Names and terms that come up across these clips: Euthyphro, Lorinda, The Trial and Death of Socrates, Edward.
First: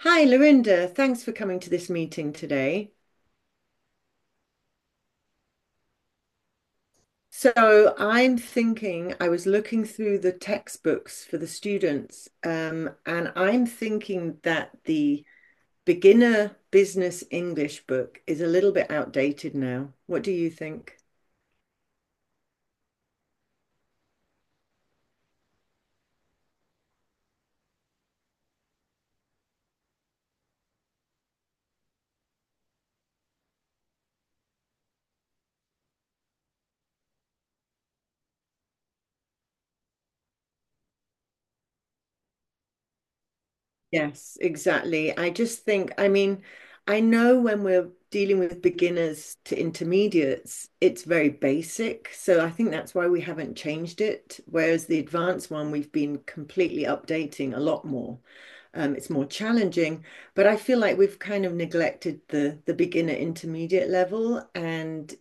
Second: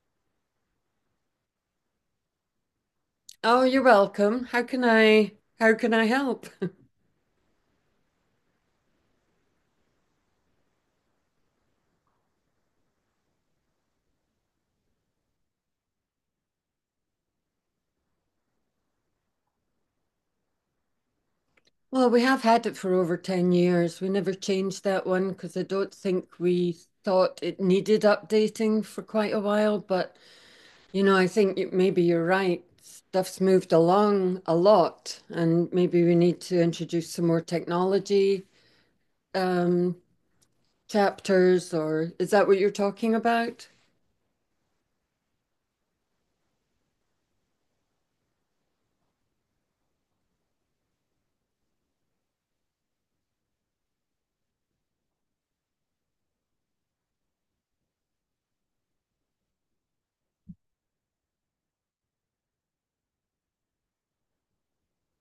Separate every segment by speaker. Speaker 1: Hi, Lorinda. Thanks for coming to this meeting today.
Speaker 2: Oh, you're welcome. How can I help?
Speaker 1: So, I'm thinking, I was looking through the textbooks for the students, and I'm thinking that the beginner business English book is a little bit outdated now. What do you think?
Speaker 2: Well, we have had it for over 10 years. We never changed that one because I don't think we thought it needed updating for quite a while, but you know, I think maybe you're right. Stuff's moved along a lot, and maybe we need to introduce some more technology um chapters. Or is that what you're talking about?
Speaker 1: Yes, exactly. I just think, I mean, I know when we're dealing with beginners to intermediates, it's very basic. So I think that's why we haven't changed it. Whereas the advanced one, we've been completely updating a lot more. It's more challenging, but I feel like we've kind of neglected the beginner intermediate level. And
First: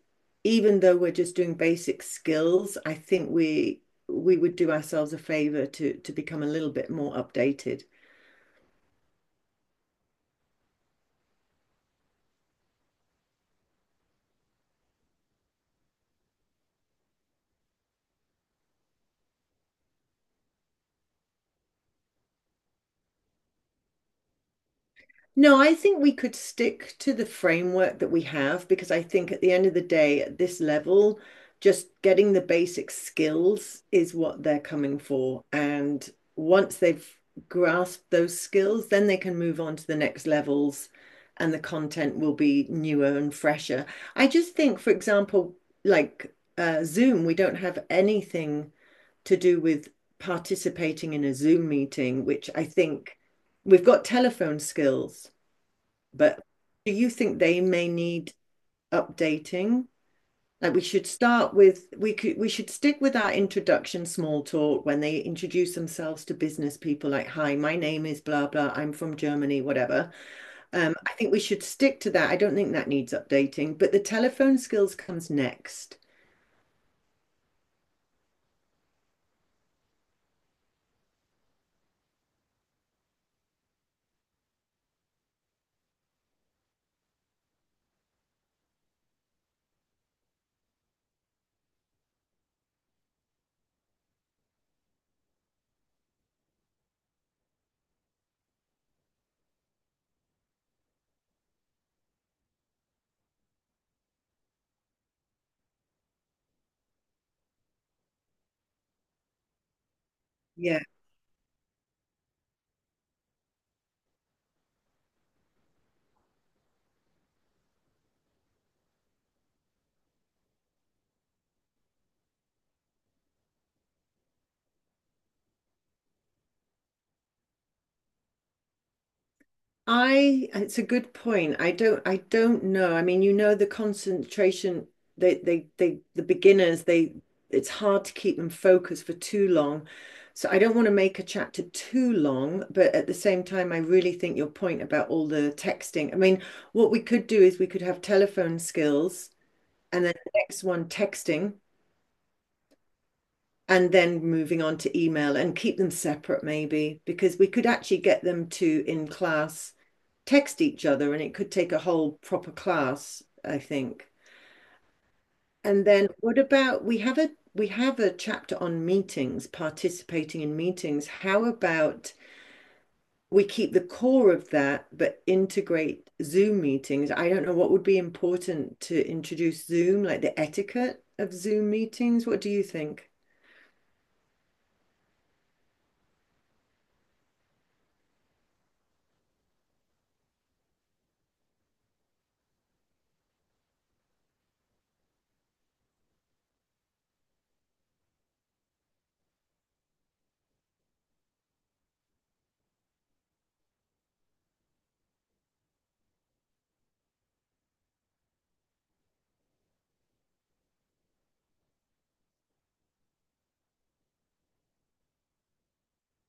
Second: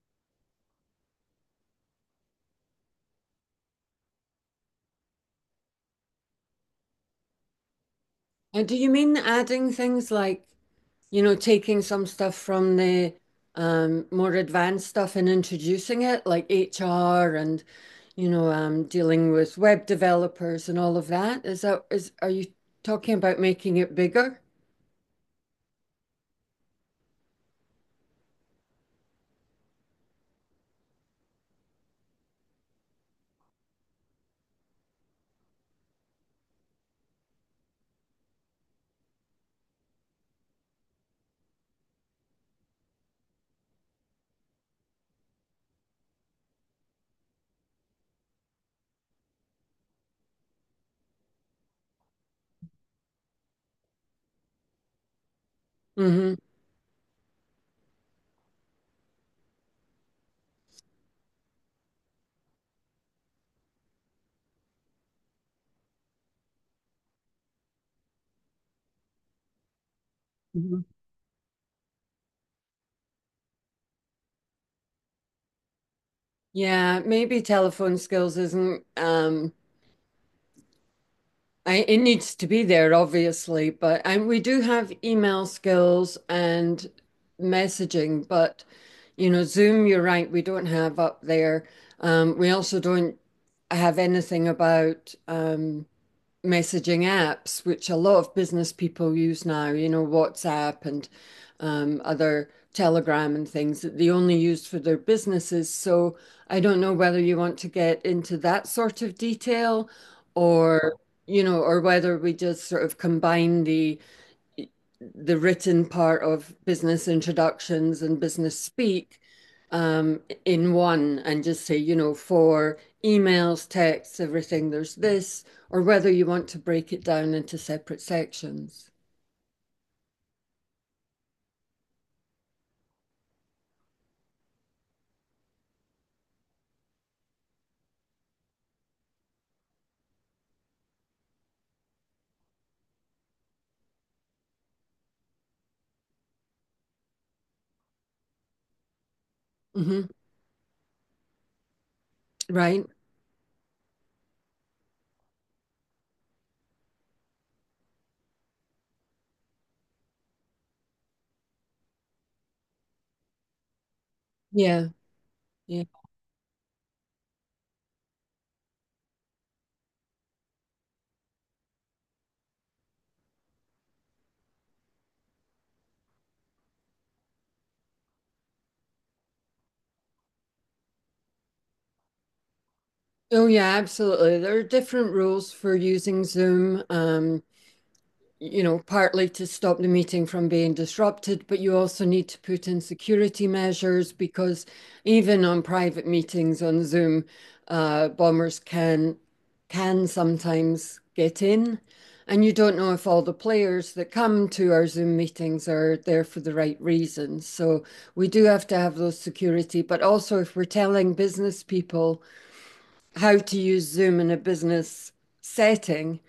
Speaker 1: even though we're just doing basic skills, I think we would do ourselves a favor to become a little bit more updated.
Speaker 2: And do you mean adding things like, you know, taking some stuff from the more advanced stuff and introducing it, like HR and, you know, dealing with web developers and all of that. Is that is Are you talking about making it bigger?
Speaker 1: No, I think we could stick to the framework that we have because I think at the end of the day, at this level, just getting the basic skills is what they're coming for. And once they've grasped those skills, then they can move on to the next levels and the content will be newer and fresher. I just think, for example, like Zoom, we don't have anything to do with participating in a Zoom meeting, which I think we've got telephone skills,
Speaker 2: Hmm.
Speaker 1: but do you think they may need updating? Like we should start with we could we should stick with our introduction small talk when they introduce themselves to business people, like hi, my name is blah blah, I'm from Germany, whatever.
Speaker 2: Hmm.
Speaker 1: I think we should stick to that. I don't think that needs updating, but the telephone skills comes next.
Speaker 2: Yeah, maybe telephone skills isn't it needs to be there, obviously, but. And we do have email skills and messaging, but you know, Zoom, you're right, we don't have up there. We also don't have anything about messaging apps, which a lot of business people use now, you know, WhatsApp and other Telegram and things that they only use for their businesses. So I don't know whether you want to get into that sort of detail
Speaker 1: Yeah,
Speaker 2: or, you know, or whether we just sort of combine the written part of business introductions and business speak in one and just say, you know, for emails, texts, everything, there's this, or whether you want to break it down into separate sections.
Speaker 1: I, it's a good point. I don't know. I mean, you know, the concentration, the beginners, they, it's hard to keep them focused for too long. So I don't want to make a chapter too long, but at the same time, I really think your point about all the texting. I mean, what we could do is we could have telephone skills
Speaker 2: Hmm.
Speaker 1: and then the next one texting
Speaker 2: Right?
Speaker 1: and then moving on to email and keep them separate maybe, because we could actually get them to in class text each other, and it could take a whole proper class, I think.
Speaker 2: Yeah.
Speaker 1: And
Speaker 2: Yeah.
Speaker 1: then what about we have a chapter on meetings, participating in meetings. How about we keep the core of that, but integrate Zoom meetings? I don't know what would be important to introduce Zoom, like the etiquette of Zoom meetings. What do you think?
Speaker 2: Oh, yeah, absolutely. There are different rules for using Zoom. You know, partly to stop the meeting from being disrupted, but you also need to put in security measures because even on private meetings on Zoom, bombers can sometimes get in, and you don't know if all the players that come to our Zoom meetings are there for the right reasons. So we do have to have those security, but also if we're telling business people how to use Zoom in a business setting,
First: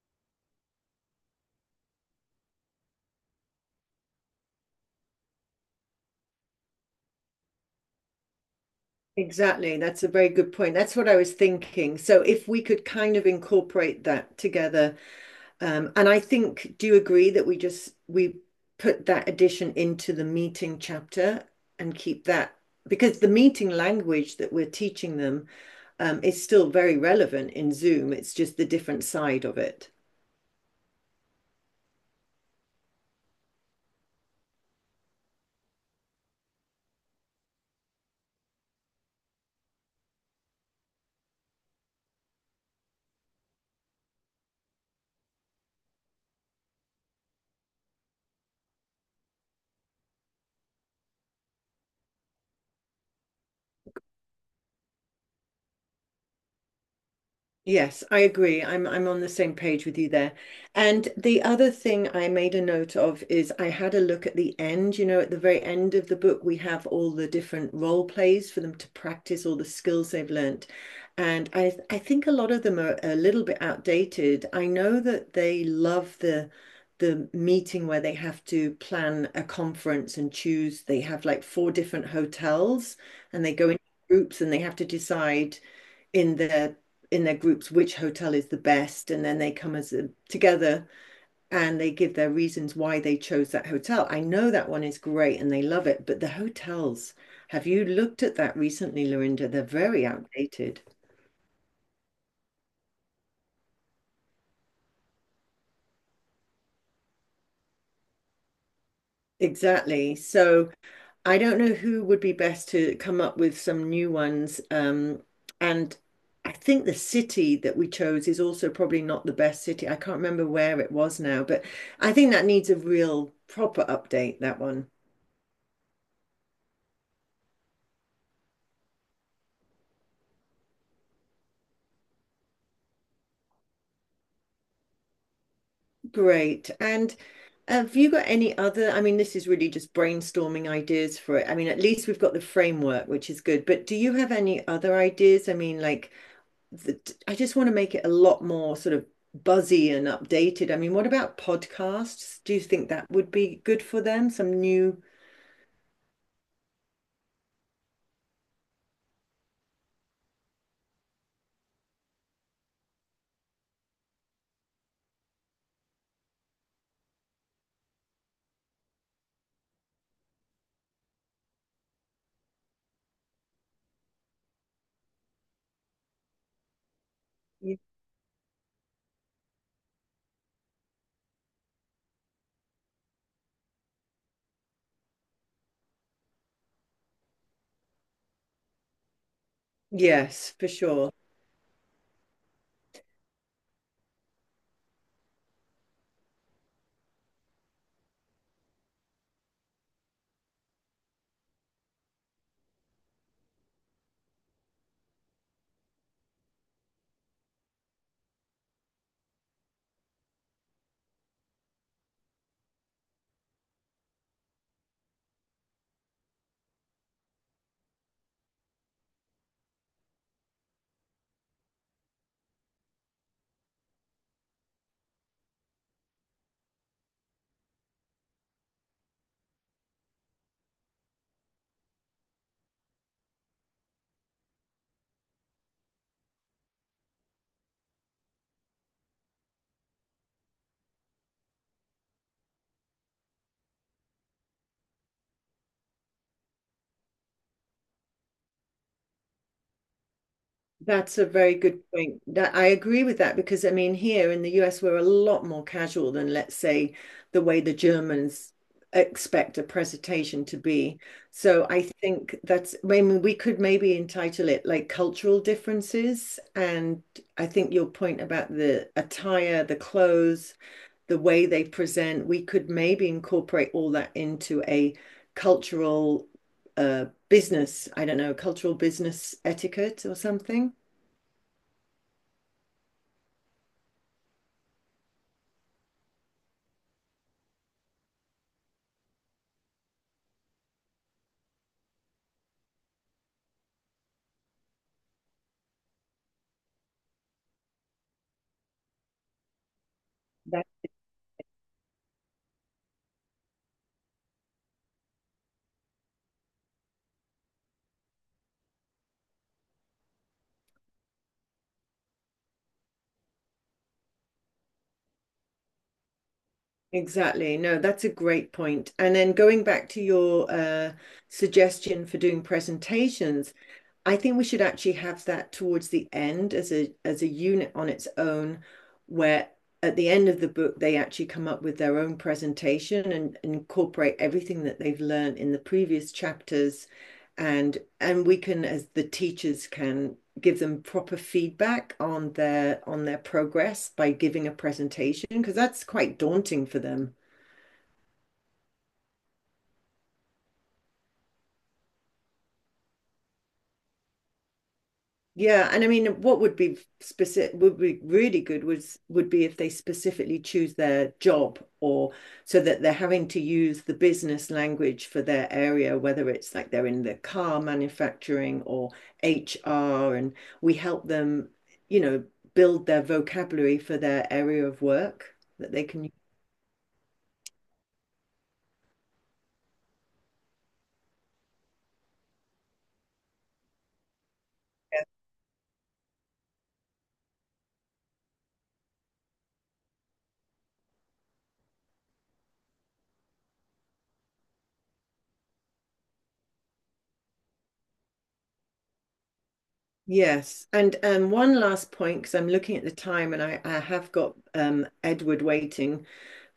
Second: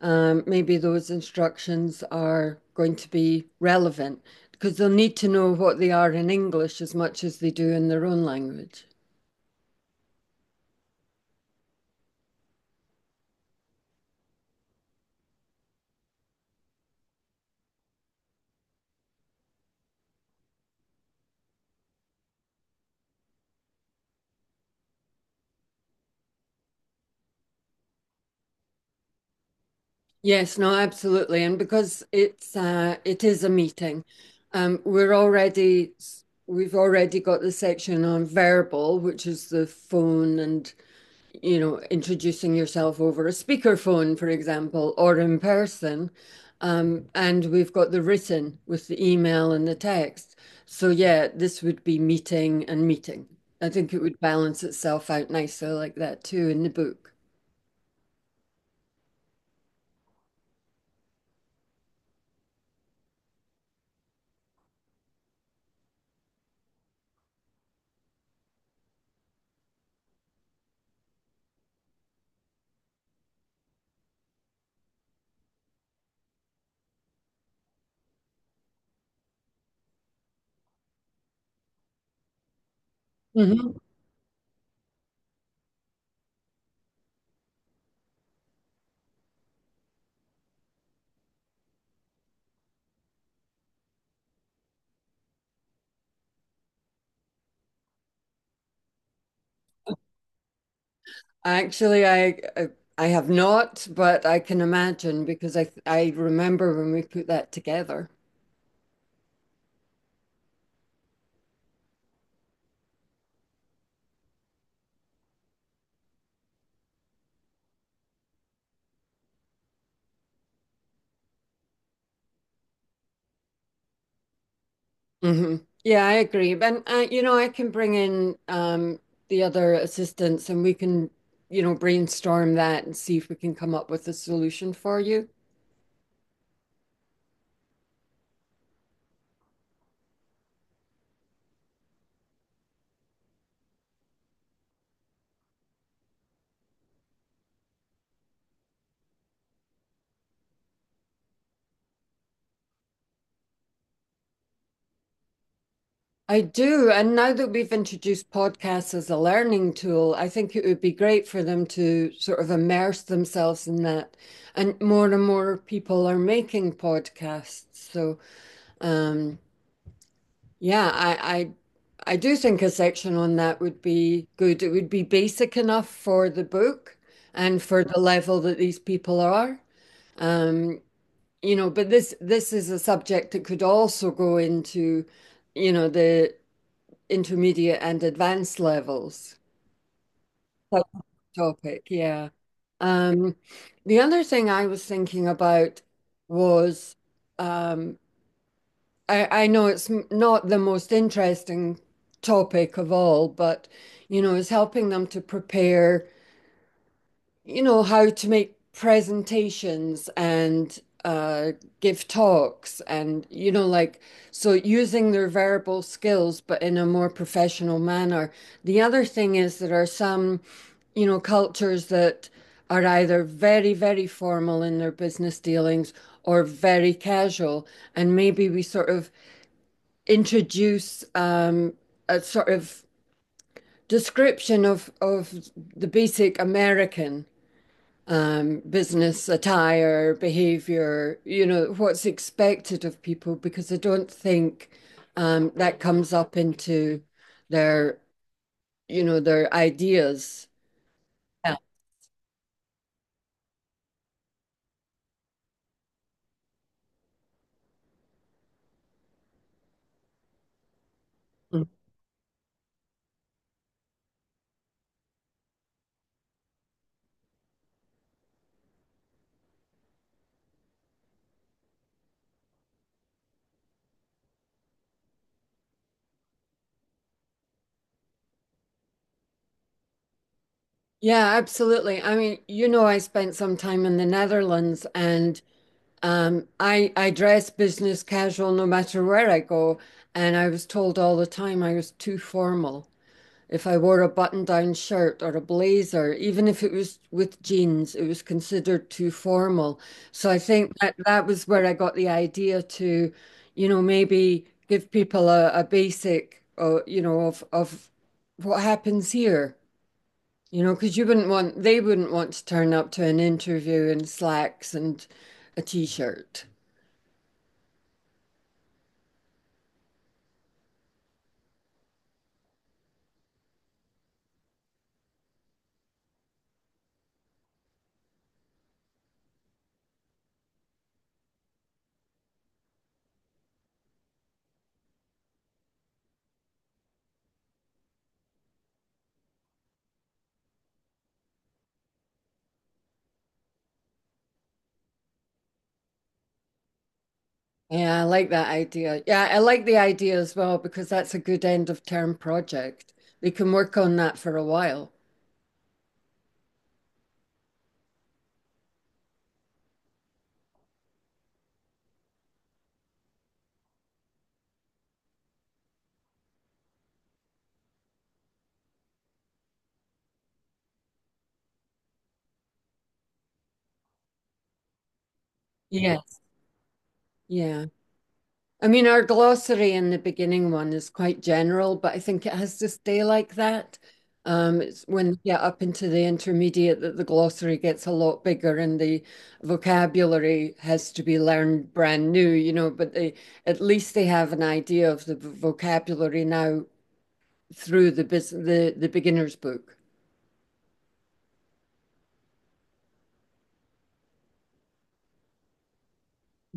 Speaker 2: maybe those instructions are going to be relevant because they'll need to know what they are in English as much as they do in their own language.
Speaker 1: Exactly. That's a very good point. That's what I was thinking. So if we could kind of incorporate that together. And I think, do you agree that we put that addition into the meeting chapter and keep that, because the meeting language that we're teaching them is still very relevant in Zoom. It's just the different side of it.
Speaker 2: Yes, no, absolutely. And because it is a meeting, um, we're already we've already got the section on verbal, which is the phone and, you know, introducing yourself over a speakerphone, for example, or in person. And we've got the written with the email and the text. So, yeah, this would be meeting and meeting. I think it would balance itself out nicely like that too in the book.
Speaker 1: Yes, I agree. I'm on the same page with you there. And the other thing I made a note of is I had a look at the end, you know, at the very end of the book, we have all the different role plays for them to practice all the skills they've learnt. And I think a lot of them are a little bit outdated. I know that they love the meeting where they have to plan a conference and choose. They have like four different hotels, and they go
Speaker 2: Hmm.
Speaker 1: in groups, and they have to decide in their groups which hotel is the best, and then they come as a, together, and they give their reasons why they chose that hotel. I know that one is great and they love it, but the hotels, have you looked at that recently, Lorinda? They're very outdated.
Speaker 2: Actually, I have not, but I can imagine because I remember when we put that together.
Speaker 1: Exactly. So I don't know who would be best to come up with some new ones. And I think the city that we chose is also probably not the best city. I can't remember where it was now, but I think that needs a real proper update, that one.
Speaker 2: Hmm. Yeah, I agree. And you know, I can bring in the other assistants, and we can, you know, brainstorm that and see if we can come up with a solution for you.
Speaker 1: Great. And have you got any other? I mean, this is really just brainstorming ideas for it. I mean, at least we've got the framework, which is good. But do you have any other ideas? I mean, like, the, I just want to make it a lot more sort of buzzy and updated. I mean, what about podcasts? Do you think that would be good for them? Some new,
Speaker 2: I do. And now that we've introduced podcasts as a learning tool, I think it would be great for them to sort of immerse themselves in that. And more people are making podcasts. So, um, yeah, I do think a section on that would be good. It would be basic enough for the book and for the level that these people are. Um, you know, but this is a subject that could also go into, you know, the intermediate and advanced levels
Speaker 1: yes, for
Speaker 2: type of
Speaker 1: sure.
Speaker 2: topic. Yeah. Um, the other thing I was thinking about was um, I know it's not the most interesting topic of all, but you know, it's helping them to prepare, you know, how to make presentations and uh, give talks and, you know, like, so using their verbal skills, but in a more professional manner. The other thing is there are some, you know, cultures that are either very, very formal in their business dealings or very casual. And maybe we sort of introduce a sort of description of the basic American business attire, behavior, you know, what's expected of people, because I don't think that comes up into their, you know, their ideas.
Speaker 1: That's a very good point. That, I agree with that, because I mean here in the US we're a lot more casual than, let's say, the way the Germans expect a presentation to be. So I think that's, I mean we could maybe entitle it like cultural differences, and I think your point about the attire, the clothes, the way they present, we could maybe incorporate all that into a cultural business, I don't know, cultural business etiquette or something.
Speaker 2: Yeah, absolutely. I mean, you know, I spent some time in the Netherlands and I dress business casual no matter where I go, and I was told all the time I was too formal. If I wore a button-down shirt or a blazer, even if it was with jeans, it was considered too formal. So I
Speaker 1: Yeah,
Speaker 2: think that that was where I got the idea to, you know, maybe give people a basic, you know, of what happens here. You know, because you wouldn't want, they wouldn't want to turn up to an interview in slacks and a t-shirt.
Speaker 1: exactly. No, that's a great point. And then going back to your suggestion for doing presentations, I think we should actually have that towards the end as a unit on its own, where at the end of the book they actually come up with their own presentation, and incorporate everything that they've learned in the previous chapters, and we can as the teachers can give them proper feedback on their progress by giving a presentation, because that's quite daunting for them.
Speaker 2: Yeah, I like that idea. Yeah, I like the idea as well because that's a good end of term project. We can work on that for a while.
Speaker 1: Yeah, and I mean, what would be specific would be really good was would be if they specifically choose their job, or so that they're having to use the business language for their area, whether it's like they're in the car manufacturing or HR, and we help them, you know, build their vocabulary for their area of work that they
Speaker 2: Yeah.
Speaker 1: can.
Speaker 2: Yeah. I mean, our glossary in the beginning one is quite general, but I think it has to stay like that. It's when you get up into the intermediate that the glossary gets a lot bigger and the vocabulary has to be learned brand new, you know, but they at least they have an idea of the vocabulary now through the, beginner's book.
Speaker 1: Yes, and one last point, because I'm looking at the time and I have got Edward waiting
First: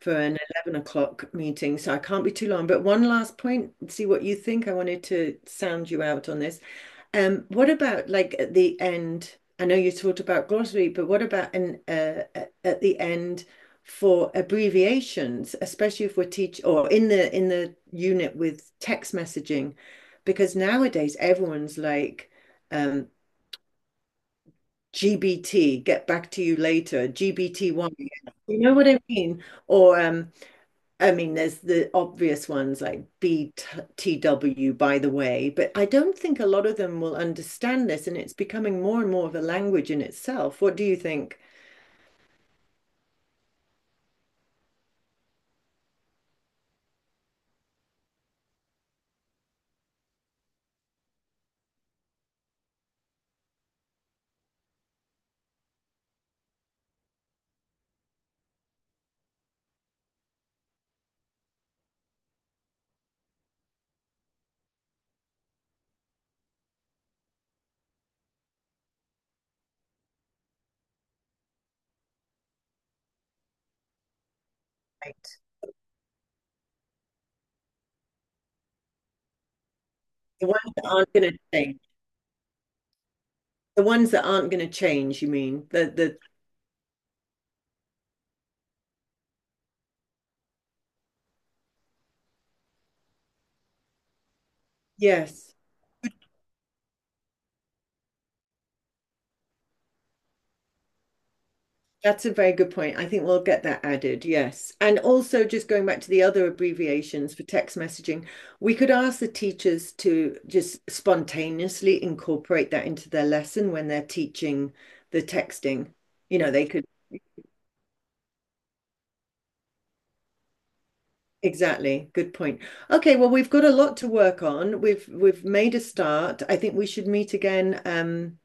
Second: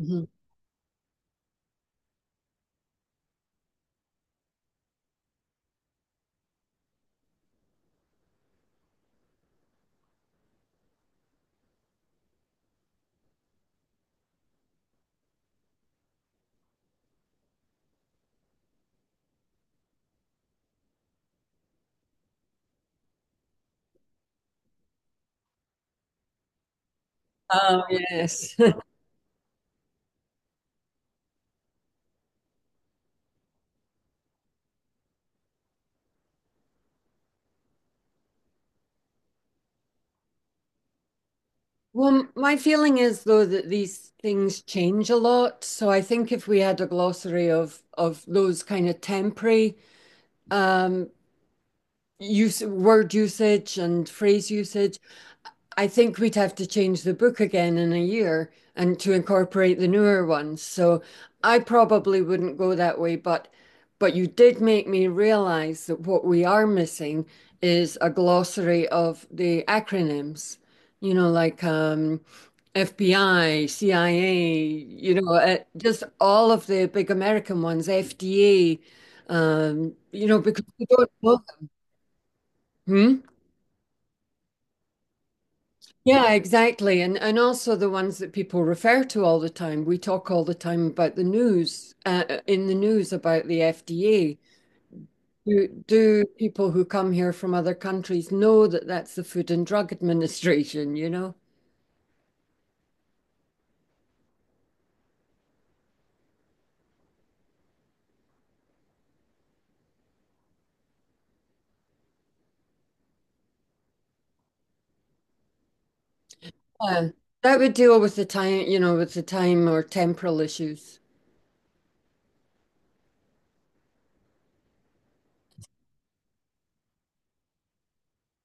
Speaker 1: for an 11 o'clock meeting, so I can't be too long. But one last point, see what you think. I wanted to sound you out on this. What about, like, at the end? I know you talked about glossary, but what about an at the end for abbreviations, especially if we're teach or in the unit with text messaging, because nowadays everyone's like um, GBT, get back to you later, GBT
Speaker 2: Oh,
Speaker 1: one.
Speaker 2: yes.
Speaker 1: You know what I mean? Or I mean, there's the obvious ones like BTW, by the way, but I don't think a lot of them will understand this, and it's becoming more and more of a language in itself. What do you think?
Speaker 2: Well, my feeling is though that these things change a lot. So I think if we had a glossary of those kind of temporary um use word usage and phrase usage, I think we'd have to change the book again in a year and to incorporate the newer ones. So I probably wouldn't go that way, but you did make me realize that what we are missing is a glossary of the acronyms, you know, like FBI, CIA, you
Speaker 1: Like,
Speaker 2: know, just all of the big American ones, FDA, you know,
Speaker 1: the
Speaker 2: because
Speaker 1: ones that
Speaker 2: we don't
Speaker 1: aren't going to
Speaker 2: know
Speaker 1: change,
Speaker 2: them. Hmm?
Speaker 1: the ones that aren't going to change, you mean? The
Speaker 2: Yeah, exactly. And also the ones that people refer to all the time. We talk all the time about the news, in the news about the FDA.
Speaker 1: yes.
Speaker 2: Do people who come here from other countries know that that's the Food and Drug Administration, you know?
Speaker 1: That's a very good point. I think we'll get that added, yes. And also, just going back to the other abbreviations for text messaging, we could ask the teachers to just spontaneously incorporate that into their lesson when they're teaching the texting. You know, they could,
Speaker 2: Yeah. That would deal with the time, you know, with the time or temporal issues.
Speaker 1: exactly. Good point. Okay, well, we've got a lot to work on. We've made a start. I think we should meet again,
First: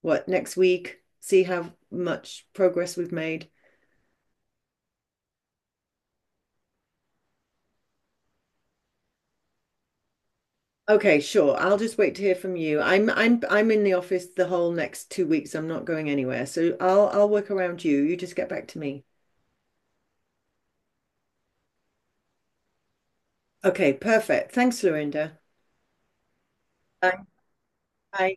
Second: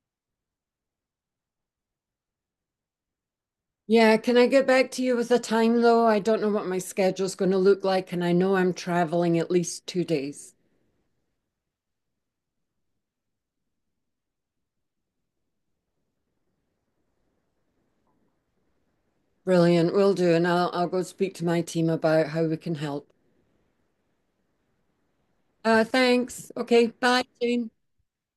Speaker 1: what, next week, see how much progress we've made.
Speaker 2: Yeah, can I get back to you with a time though? I don't know what my schedule's going to look like, and I know I'm traveling at least 2 days.
Speaker 1: Okay, sure. I'll just wait to hear from you. I'm in the office the whole next 2 weeks. I'm not going anywhere. So I'll work around you. You just get back to me.
Speaker 2: Brilliant, will do, and I'll go speak to my team about how we can help.
Speaker 1: Okay, perfect. Thanks, Lorinda.
Speaker 2: Thanks. Okay, bye,
Speaker 1: Bye.
Speaker 2: Jane.
Speaker 1: Bye.